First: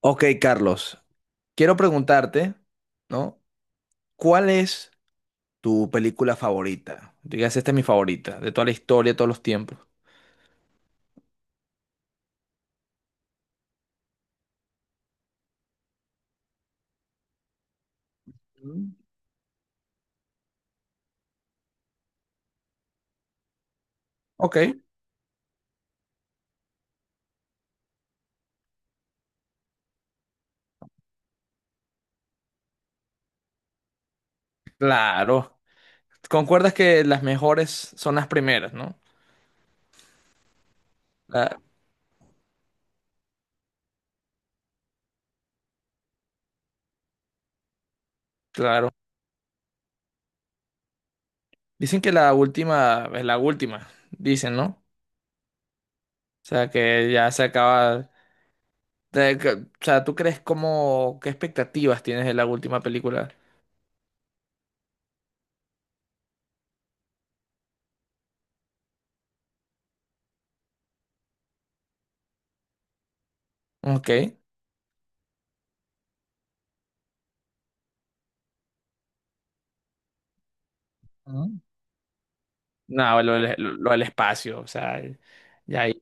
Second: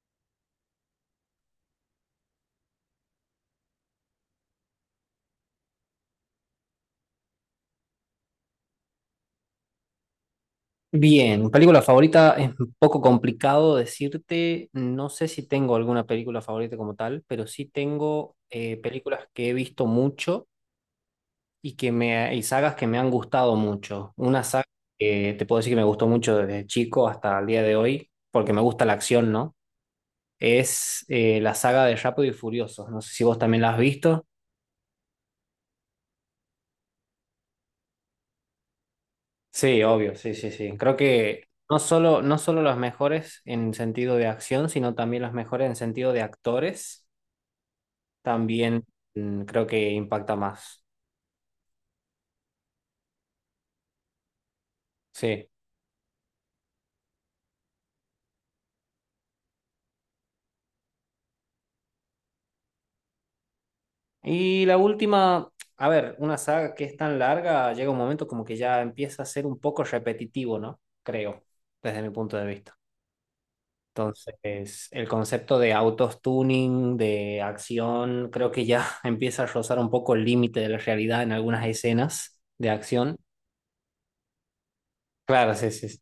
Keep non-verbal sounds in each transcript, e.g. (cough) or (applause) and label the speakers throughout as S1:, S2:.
S1: Ok, Carlos, quiero preguntarte, ¿no? ¿Cuál es tu película favorita? Digas, esta es mi favorita, de toda la historia, de todos los tiempos.
S2: Bien, película favorita es un poco complicado decirte, no sé si tengo alguna película favorita como tal, pero sí tengo
S1: Mm.
S2: películas que he visto mucho y que me y sagas que me han gustado mucho. Una
S1: Ok,
S2: saga que te puedo decir que me gustó mucho desde chico hasta el día de hoy, porque me gusta la acción, ¿no? Es la saga de Rápido y Furioso. No sé si vos también la has visto.
S1: claro. ¿Concuerdas que las mejores son las primeras, ¿no?
S2: Sí, obvio, sí, sí, sí. Creo que
S1: La-
S2: no solo las mejores en sentido de acción, sino también las mejores en sentido de actores. También
S1: claro.
S2: creo que impacta más.
S1: Dicen que la última es la última, dicen, ¿no?
S2: Sí.
S1: O sea, que ya se acaba. O sea, ¿tú crees cómo, qué expectativas tienes de la última película?
S2: Y la última, a ver, una saga que es tan larga, llega un momento como que ya empieza a ser un poco repetitivo, ¿no? Creo, desde mi punto de vista.
S1: Ok.
S2: Entonces, el concepto de autos tuning, de acción, creo que ya (laughs) empieza a rozar un poco el límite de la realidad en
S1: Mm.
S2: algunas escenas de acción.
S1: No, lo, del espacio, o sea,
S2: Claro, sí,
S1: ya.
S2: sí, sí.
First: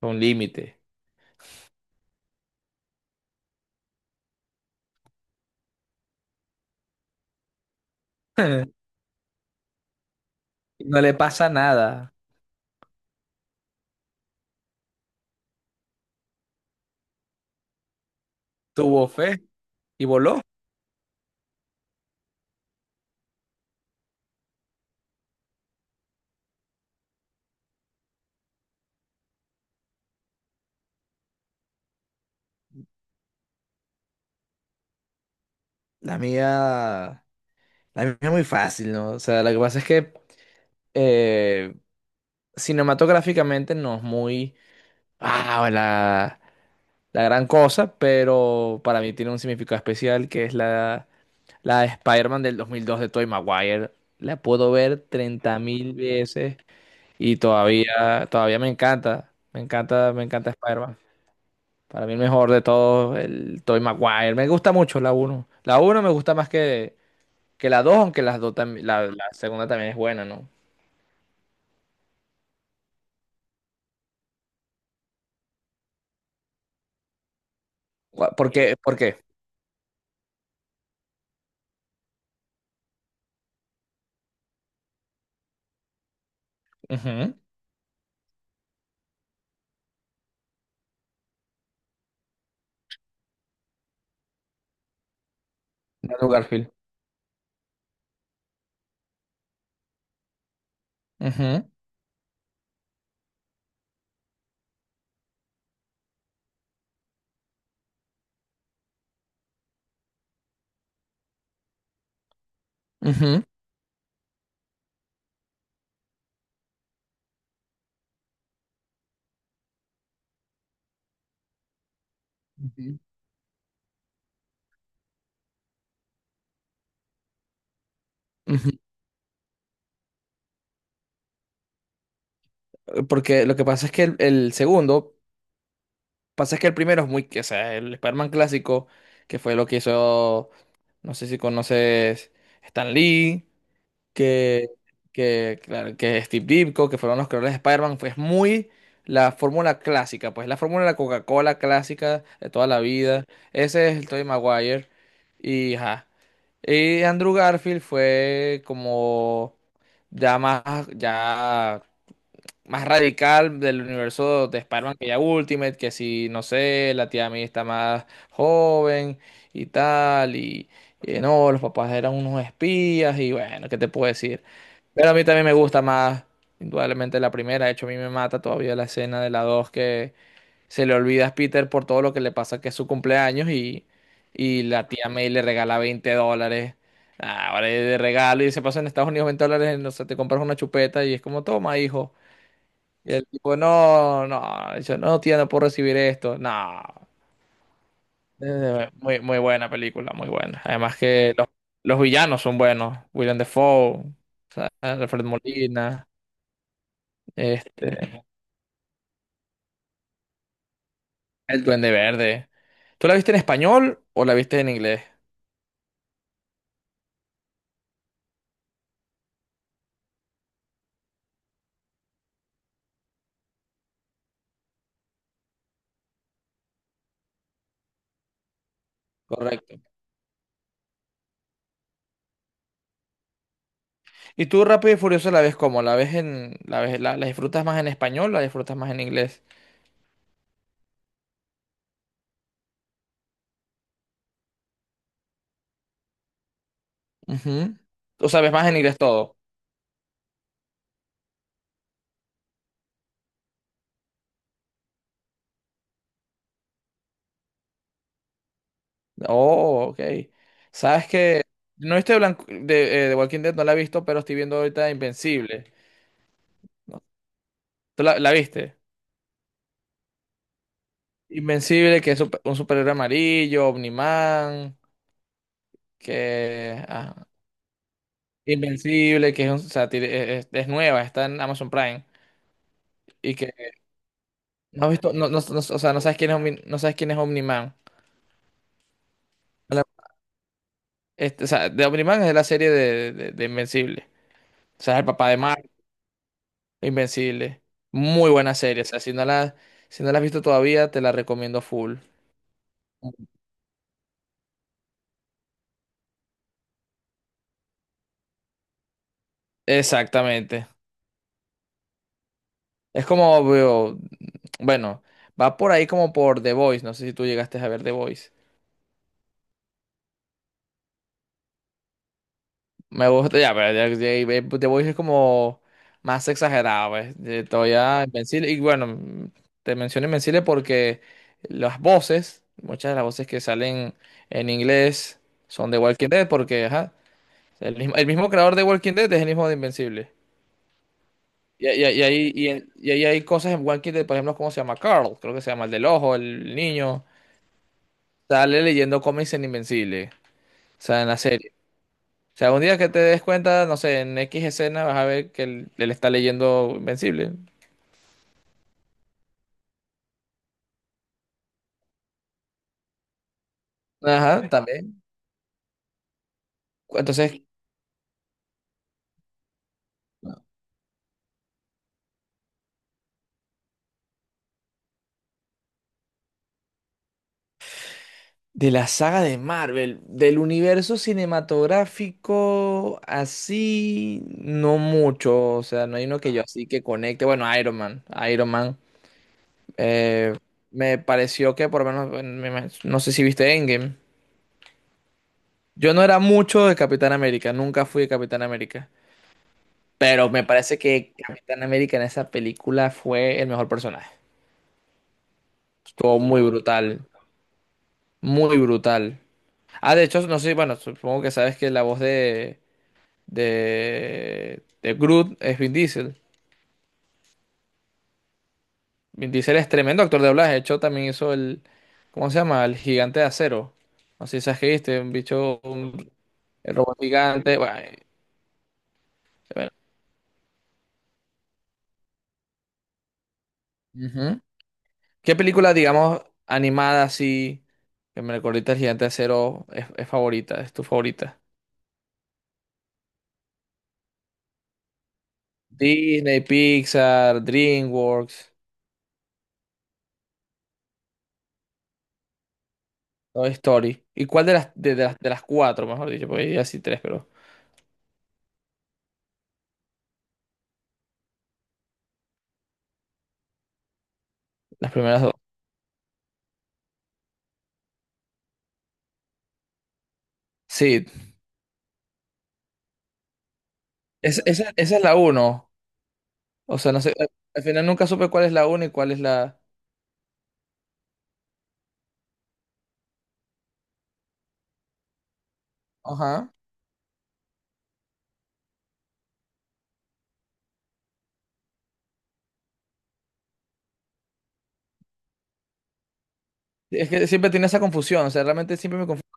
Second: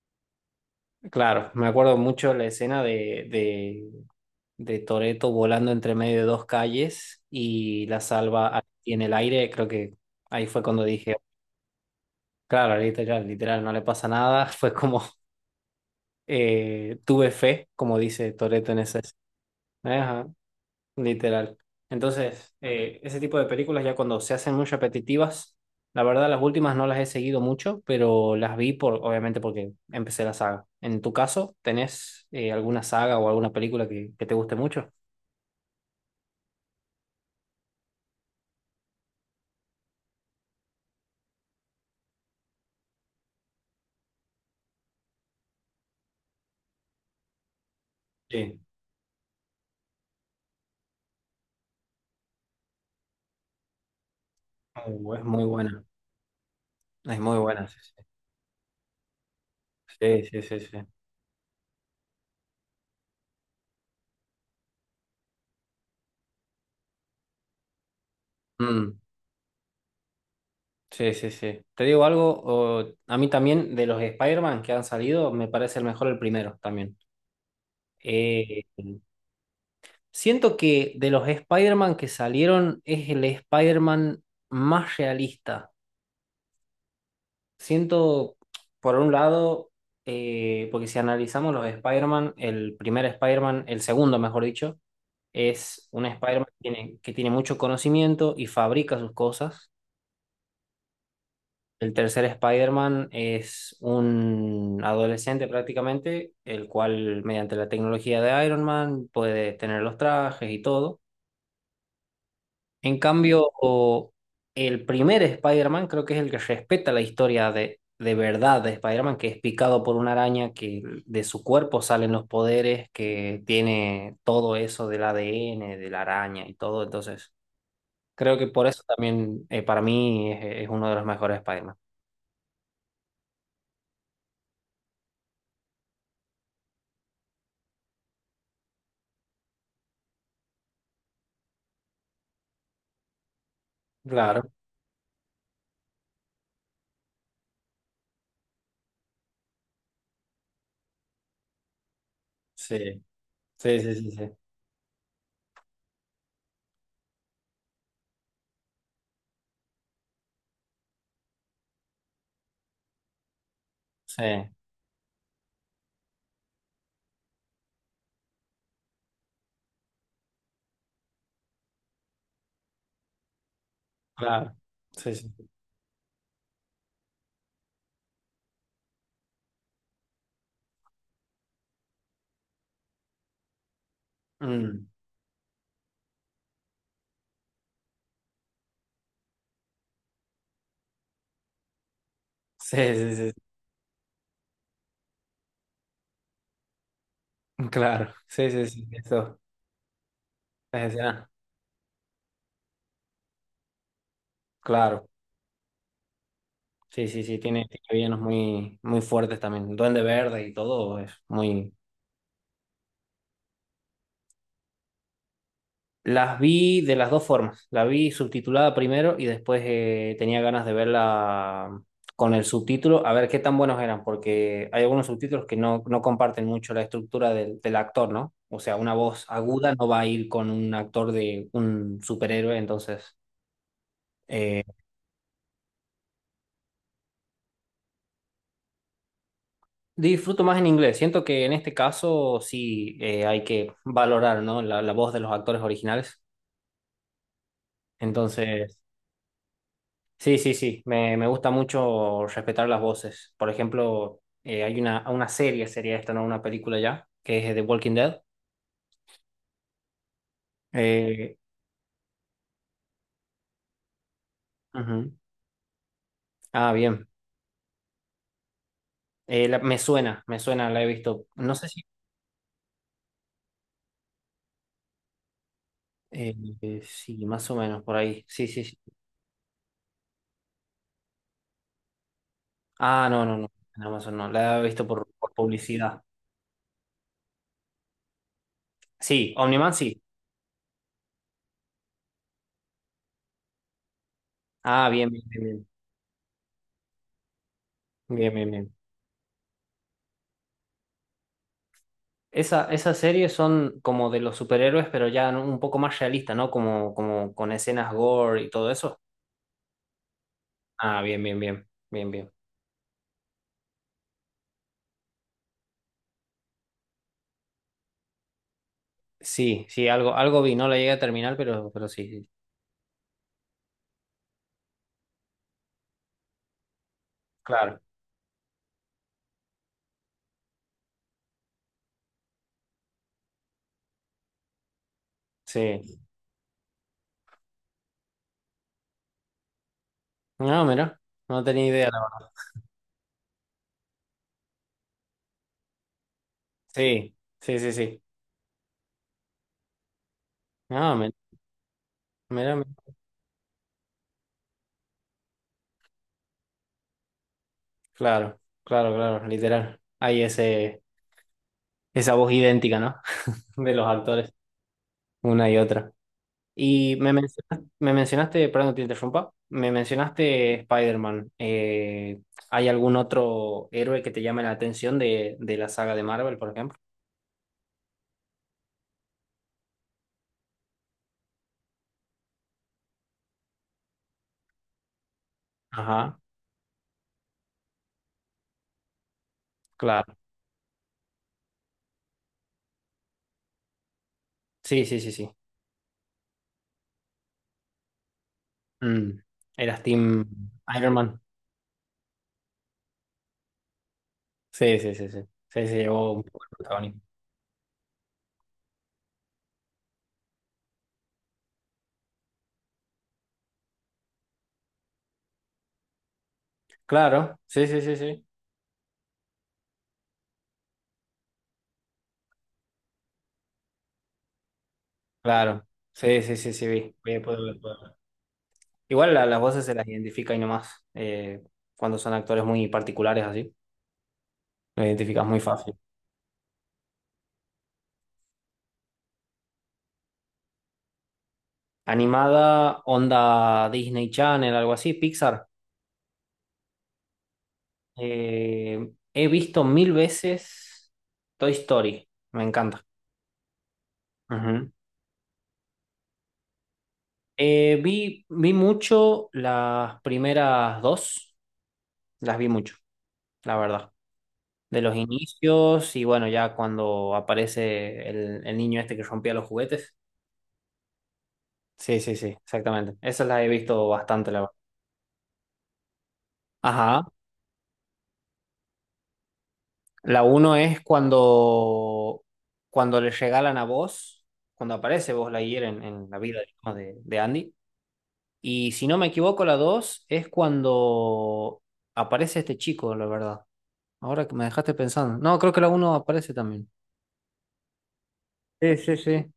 S1: Con límite.
S2: Claro. Me acuerdo mucho la escena de, de de Toretto volando entre medio de dos calles y la salva a-
S1: (laughs)
S2: y en el aire. Creo que ahí fue cuando
S1: No le
S2: dije,
S1: pasa nada.
S2: claro, literal, literal, no le pasa nada. (laughs) Fue como, tuve fe, como dice Toretto en ese.
S1: Tuvo fe y
S2: Ajá,
S1: voló.
S2: literal. Entonces, ese tipo de películas ya cuando se hacen muy repetitivas, la verdad las últimas no las he seguido mucho, pero las vi por, obviamente porque empecé la saga. En tu caso, ¿tenés alguna saga o alguna película que te guste mucho?
S1: La mía, la mía es muy fácil, ¿no? O sea, lo que pasa es que eh, cinematográficamente no es muy, ah, la, la gran cosa,
S2: Sí.
S1: pero para mí tiene un significado especial que es la de Spider-Man del 2002 de Tobey Maguire. La puedo ver
S2: Oh, es muy
S1: treinta
S2: buena.
S1: mil veces
S2: Es muy
S1: y
S2: buena, sí,
S1: todavía me encanta. Me encanta, me
S2: sí, sí,
S1: encanta
S2: sí, sí, sí.
S1: Spider-Man. Para mí el mejor de todos, el Toy Maguire. Me gusta mucho la uno. La uno me gusta más que la dos, aunque las dos
S2: Mm,
S1: la segunda también es buena, ¿no?
S2: sí, sí, sí. Te digo algo, o- a mí también de los Spider-Man que han salido, me parece el mejor el primero también.
S1: ¿Por
S2: Eh,
S1: qué? ¿Por qué?
S2: siento que de los Spider-Man que salieron es el Spider-Man más realista.
S1: Ujú.
S2: Siento, por un lado, porque si analizamos los Spider-Man, el primer Spider-Man, el segundo, mejor dicho, es un
S1: Andrew
S2: Spider-Man que
S1: Garfield.
S2: tiene, que tiene mucho conocimiento y fabrica sus cosas.
S1: Ujú,
S2: El tercer Spider-Man es un adolescente prácticamente, el cual mediante la tecnología de Iron Man puede tener los trajes y todo. En
S1: ujú,
S2: cambio, o- el primer Spider-Man creo que es el que respeta la historia de verdad de Spider-Man, que es picado por una araña, que de su cuerpo salen los poderes,
S1: ujú.
S2: que tiene todo eso del ADN, de la araña y todo. Entonces, creo que por eso también para mí es uno de los mejores Spider-Man.
S1: Ujú. Porque lo que pasa es que el segundo, pasa es que el primero es muy, o sea, el Spider-Man clásico, que fue lo que hizo, no sé si conoces Stan Lee.
S2: Claro,
S1: que, claro, que Steve Ditko, que fueron los creadores de Spider-Man, pues muy la fórmula clásica, pues la fórmula de la Coca-Cola clásica de toda la
S2: sí.
S1: vida.
S2: Sí,
S1: Ese
S2: sí,
S1: es el
S2: sí,
S1: Tobey
S2: sí.
S1: Maguire. Y, ajá. Y Andrew Garfield fue como ya más, ya más radical del
S2: Sí,
S1: universo de Spider-Man que ya Ultimate, que si, no sé, la tía May está más joven y tal, y no, los papás eran unos espías, y bueno, ¿qué te puedo decir?
S2: claro.
S1: Pero
S2: Sí,
S1: a mí también
S2: sí.
S1: me gusta más, indudablemente, la primera. De hecho a mí me mata todavía la escena de la 2 que se le olvida a Peter por todo lo que le pasa que es su cumpleaños y
S2: Mm,
S1: la tía May le regala $20. Ah, ahora es de regalo y se pasa en Estados Unidos $20, no sé, te compras una chupeta y es como, toma, hijo.
S2: sí,
S1: Y
S2: sí,
S1: el
S2: sí,
S1: tipo, no, no, yo no, tía, no puedo recibir esto. No.
S2: sí. Claro. Sí, sí, sí.
S1: Muy,
S2: Eso.
S1: muy buena película, muy buena.
S2: Es
S1: Además
S2: escena.
S1: que los villanos son buenos. William Dafoe, o sea,
S2: Claro.
S1: Alfred Molina,
S2: Sí, sí, sí. Tiene, tiene villanos
S1: este,
S2: muy, muy fuertes también. Duende Verde y todo es
S1: el
S2: muy.
S1: Duende Verde. ¿Tú la viste en español o la viste en inglés?
S2: Las vi de las dos formas. La vi subtitulada primero y después tenía ganas de verla con el subtítulo, a ver qué tan buenos eran, porque hay algunos subtítulos que no, no comparten mucho la estructura del, del actor, ¿no? O sea, una voz aguda no
S1: Correcto.
S2: va a ir con un actor de un superhéroe, entonces
S1: ¿Y
S2: eh,
S1: tú Rápido y Furioso la ves cómo? ¿La disfrutas más en español o la disfrutas más en inglés?
S2: disfruto más en inglés. Siento que en este caso sí hay que valorar, ¿no? La voz de los actores originales.
S1: Ujú. ¿Tú sabes más en
S2: Entonces,
S1: inglés todo?
S2: sí, sí, sí, me gusta mucho respetar las voces. Por ejemplo, hay una serie, sería esta, no una película ya, que es The Walking Dead.
S1: Oh, ok. Sabes
S2: Eh,
S1: que no estoy blanco de Walking Dead, no la he visto, pero estoy viendo ahorita
S2: ujú.
S1: Invencible.
S2: Ah,
S1: ¿No?
S2: bien.
S1: ¿Tú la viste?
S2: La- me suena, la he visto. No sé si...
S1: Invencible, que es un superhéroe amarillo, Omniman,
S2: eh,
S1: que
S2: sí,
S1: ah,
S2: más o menos, por ahí. Sí, sí, sí.
S1: Invencible, que es, un, o sea, tiene- es nueva, está en Amazon Prime.
S2: Ah, no,
S1: Y
S2: no, no.
S1: que
S2: En Amazon no, la he visto
S1: no has visto,
S2: por
S1: o sea, no
S2: publicidad.
S1: sabes quién es no sabes quién es Omniman.
S2: Sí, Omniman
S1: Hola.
S2: sí.
S1: Este, o sea, de Omniman es de la serie de Invencible. O
S2: Ah,
S1: sea, es el
S2: bien, bien,
S1: papá de
S2: bien,
S1: Mar.
S2: bien.
S1: Invencible. Muy
S2: Bien, bien,
S1: buena
S2: bien.
S1: serie. O sea, si no la has visto todavía, te la recomiendo full.
S2: Esa, esas series son como de los superhéroes, pero ya un poco más realistas, ¿no? Como, como con escenas gore y todo eso.
S1: Exactamente.
S2: Ah, bien, bien, bien, bien, bien.
S1: Es como veo, bueno, va por ahí como por The Voice. No sé si tú llegaste a ver The Voice.
S2: Sí, sí, algo, algo vi, no la llegué a terminar, pero sí, sí,
S1: Me gusta, ya, pero The Voice es como más exagerado, pues.
S2: claro,
S1: Todavía Invencible. Y bueno, te menciono Invencible porque las voces, muchas de las voces que salen en inglés son de
S2: sí.
S1: Walking Dead, porque ajá, el mismo creador de Walking Dead es el mismo de Invencible.
S2: No, mira, no tenía
S1: Y,
S2: idea,
S1: y-
S2: la verdad.
S1: y ahí hay cosas en One Kid, de, por ejemplo, ¿cómo se llama? Carl, creo que se llama el del ojo, el niño.
S2: Sí, sí, sí, sí.
S1: Sale leyendo cómics en Invencible. O
S2: No,
S1: sea, en
S2: mira,
S1: la serie. O sea,
S2: mira,
S1: un
S2: mira.
S1: día que te des cuenta, no sé, en X escena vas a ver que él está leyendo Invencible.
S2: Claro, claro, claro, literal. Hay ese, esa voz idéntica, ¿no? (laughs) De los actores,
S1: Ajá, también.
S2: una y otra. Y
S1: Entonces,
S2: me mencionaste, perdón, te interrumpa, me mencionaste Spider-Man. ¿Hay algún otro héroe que te llame la atención de la saga de Marvel, por ejemplo?
S1: de la saga de Marvel, del universo cinematográfico, así, no mucho. O sea, no hay uno
S2: Ajá,
S1: que yo así que conecte. Bueno, Iron Man. Iron Man.
S2: claro.
S1: Eh, me pareció que por lo menos, no sé si viste Endgame.
S2: Sí, sí, sí, sí.
S1: Yo no era mucho de Capitán América, nunca fui de Capitán América.
S2: Mm, eras Team
S1: Pero me parece
S2: Iron
S1: que
S2: Man.
S1: Capitán América en esa película fue el mejor personaje.
S2: Sí, sí, sí, sí. Sí, se llevó
S1: Estuvo
S2: un
S1: muy
S2: poco el protagonismo.
S1: brutal, muy brutal. Ah, de hecho, no sé, bueno, supongo que sabes que la voz de Groot es Vin Diesel.
S2: Claro, sí, sí, sí, sí.
S1: Vin Diesel es tremendo actor de doblaje. De hecho, también hizo ¿cómo se llama? El Gigante de Acero. No sé si sabes que viste, un bicho.
S2: Claro. Sí, sí, sí, sí,
S1: El
S2: vi.
S1: robot
S2: Voy a poder
S1: gigante.
S2: ver,
S1: Bueno,
S2: puedo ver. Igual la- las voces
S1: bueno.
S2: se las identifica y nomás. Cuando son actores muy particulares así,
S1: Ujú.
S2: lo identificas
S1: ¿Qué
S2: muy
S1: película,
S2: fácil.
S1: digamos, animada así, que me recuerda el gigante de acero, es favorita? ¿Es tu favorita?
S2: Animada, onda Disney Channel, algo así, Pixar.
S1: Disney, Pixar, DreamWorks,
S2: He visto mil veces Toy Story. Me encanta.
S1: Toy Story. ¿Y cuál de
S2: Ujú.
S1: de las cuatro, mejor dicho? Porque ya sí tres, pero
S2: Vi, vi mucho las primeras dos. Las vi mucho, la verdad. De
S1: las
S2: los
S1: primeras dos.
S2: inicios y bueno, ya cuando aparece el niño este que rompía los juguetes.
S1: Sí,
S2: Sí, sí, sí, exactamente. Esas las he visto bastante, la verdad.
S1: esa, esa es la uno. O sea, no
S2: Ajá.
S1: sé, al final nunca supe cuál es la uno y cuál es la...
S2: La uno es cuando, cuando le regalan a vos, cuando aparece vos la en la vida
S1: Ajá.
S2: digamos, de Andy. Y si no me equivoco, la dos es cuando aparece este chico, la verdad. Ahora que me dejaste pensando. No, creo que la uno aparece también.
S1: Es que siempre tenía esa confusión, o sea,
S2: Sí,
S1: realmente
S2: sí,
S1: siempre me.
S2: sí.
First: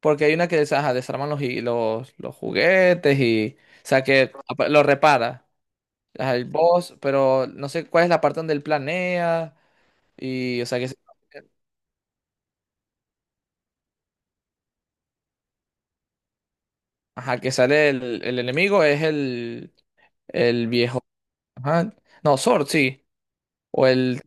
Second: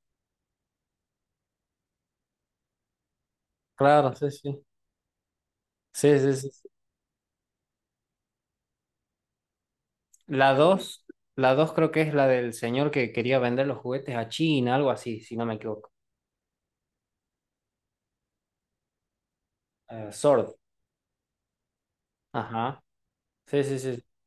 S1: Porque hay una que ajá, desarman los juguetes y. O sea,
S2: Claro, sí,
S1: que
S2: sí.
S1: lo repara.
S2: Sí,
S1: Ajá,
S2: sí,
S1: el
S2: sí.
S1: boss, pero no sé cuál es la parte donde él planea.
S2: La
S1: Y, o sea, que,
S2: dos, la dos creo que es la del señor que quería vender los juguetes a China, algo así, si no me equivoco.
S1: ajá, que sale el enemigo es
S2: Sword.
S1: el viejo. Ajá. No, Sword,
S2: Ajá.
S1: sí.
S2: Sí, sí,
S1: O
S2: sí.
S1: el,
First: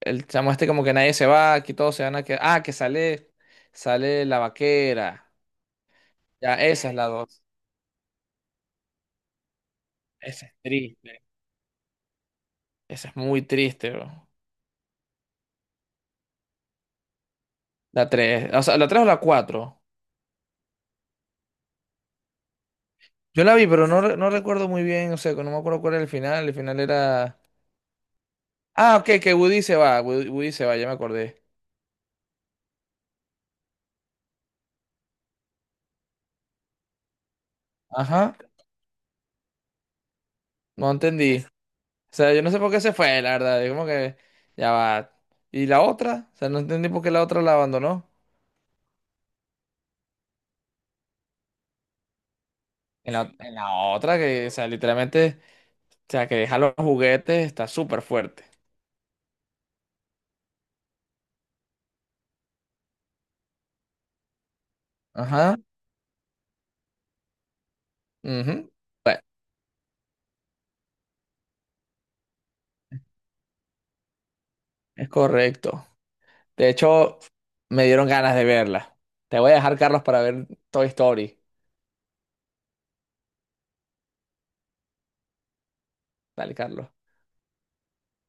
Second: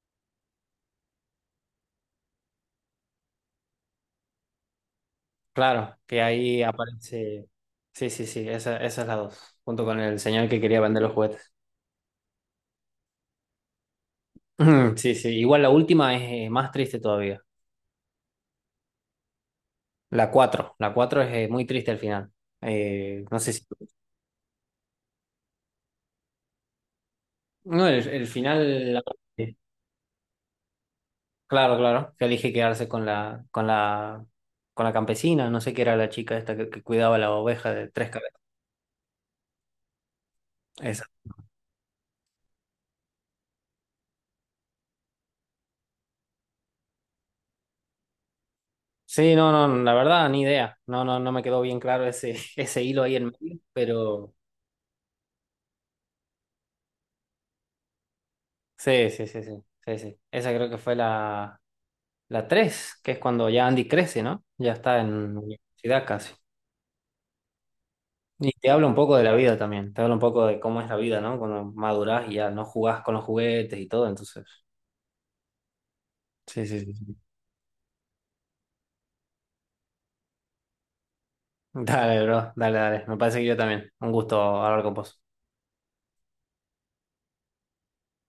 S1: el chamo este como que nadie se va, aquí todos se van a quedar. Ah, sale la vaquera.
S2: Claro, que
S1: Ya,
S2: ahí
S1: esa es la dos.
S2: aparece. Sí, sí, sí, esa es la dos, junto con el señor
S1: Esa es
S2: que quería vender los
S1: triste.
S2: juguetes.
S1: Esa es muy triste, bro.
S2: (clears throat) Sí, sí, igual la última es más triste todavía.
S1: La tres. O sea, la tres o la cuatro.
S2: La cuatro es muy triste al final. No
S1: Yo
S2: sé
S1: la
S2: si...
S1: vi, pero no recuerdo muy bien, o sea, que no me acuerdo cuál era el final. El final era...
S2: No, el
S1: Ah,
S2: final...
S1: ok, que Woody se va, Woody se va, ya me acordé.
S2: Claro, claro, que elige quedarse con la, con la, con la campesina, no sé qué era la chica esta que cuidaba la oveja de tres
S1: Ajá,
S2: cabezas.
S1: no
S2: Esa.
S1: entendí. O sea, yo no sé por qué se fue, la verdad. Yo como que... Ya va. ¿Y la otra? O sea, no entendí por qué la otra la abandonó.
S2: Sí, no, no, la verdad, ni idea. No, no, no me quedó bien claro ese, (laughs) ese hilo ahí en
S1: En
S2: medio,
S1: la otra,
S2: pero
S1: que, o sea, literalmente, o sea, que deja los juguetes, está súper fuerte.
S2: sí, sí, sí, sí, sí, sí. Esa creo que fue la, la tres, que es cuando ya Andy crece, ¿no? Ya está en
S1: Ajá.
S2: universidad casi. Y te
S1: Ujú.
S2: habla un poco
S1: Bueno,
S2: de la vida también, te habla un poco de cómo es la vida, ¿no? Cuando madurás y ya no jugás con los juguetes y todo, entonces.
S1: es correcto.
S2: Sí,
S1: De
S2: sí, sí.
S1: hecho, me dieron ganas de verla. Te voy a dejar, Carlos, para ver Toy Story.
S2: Dale, bro, dale, dale. Me parece que yo también. Un gusto hablar con vos.
S1: Dale, Carlos.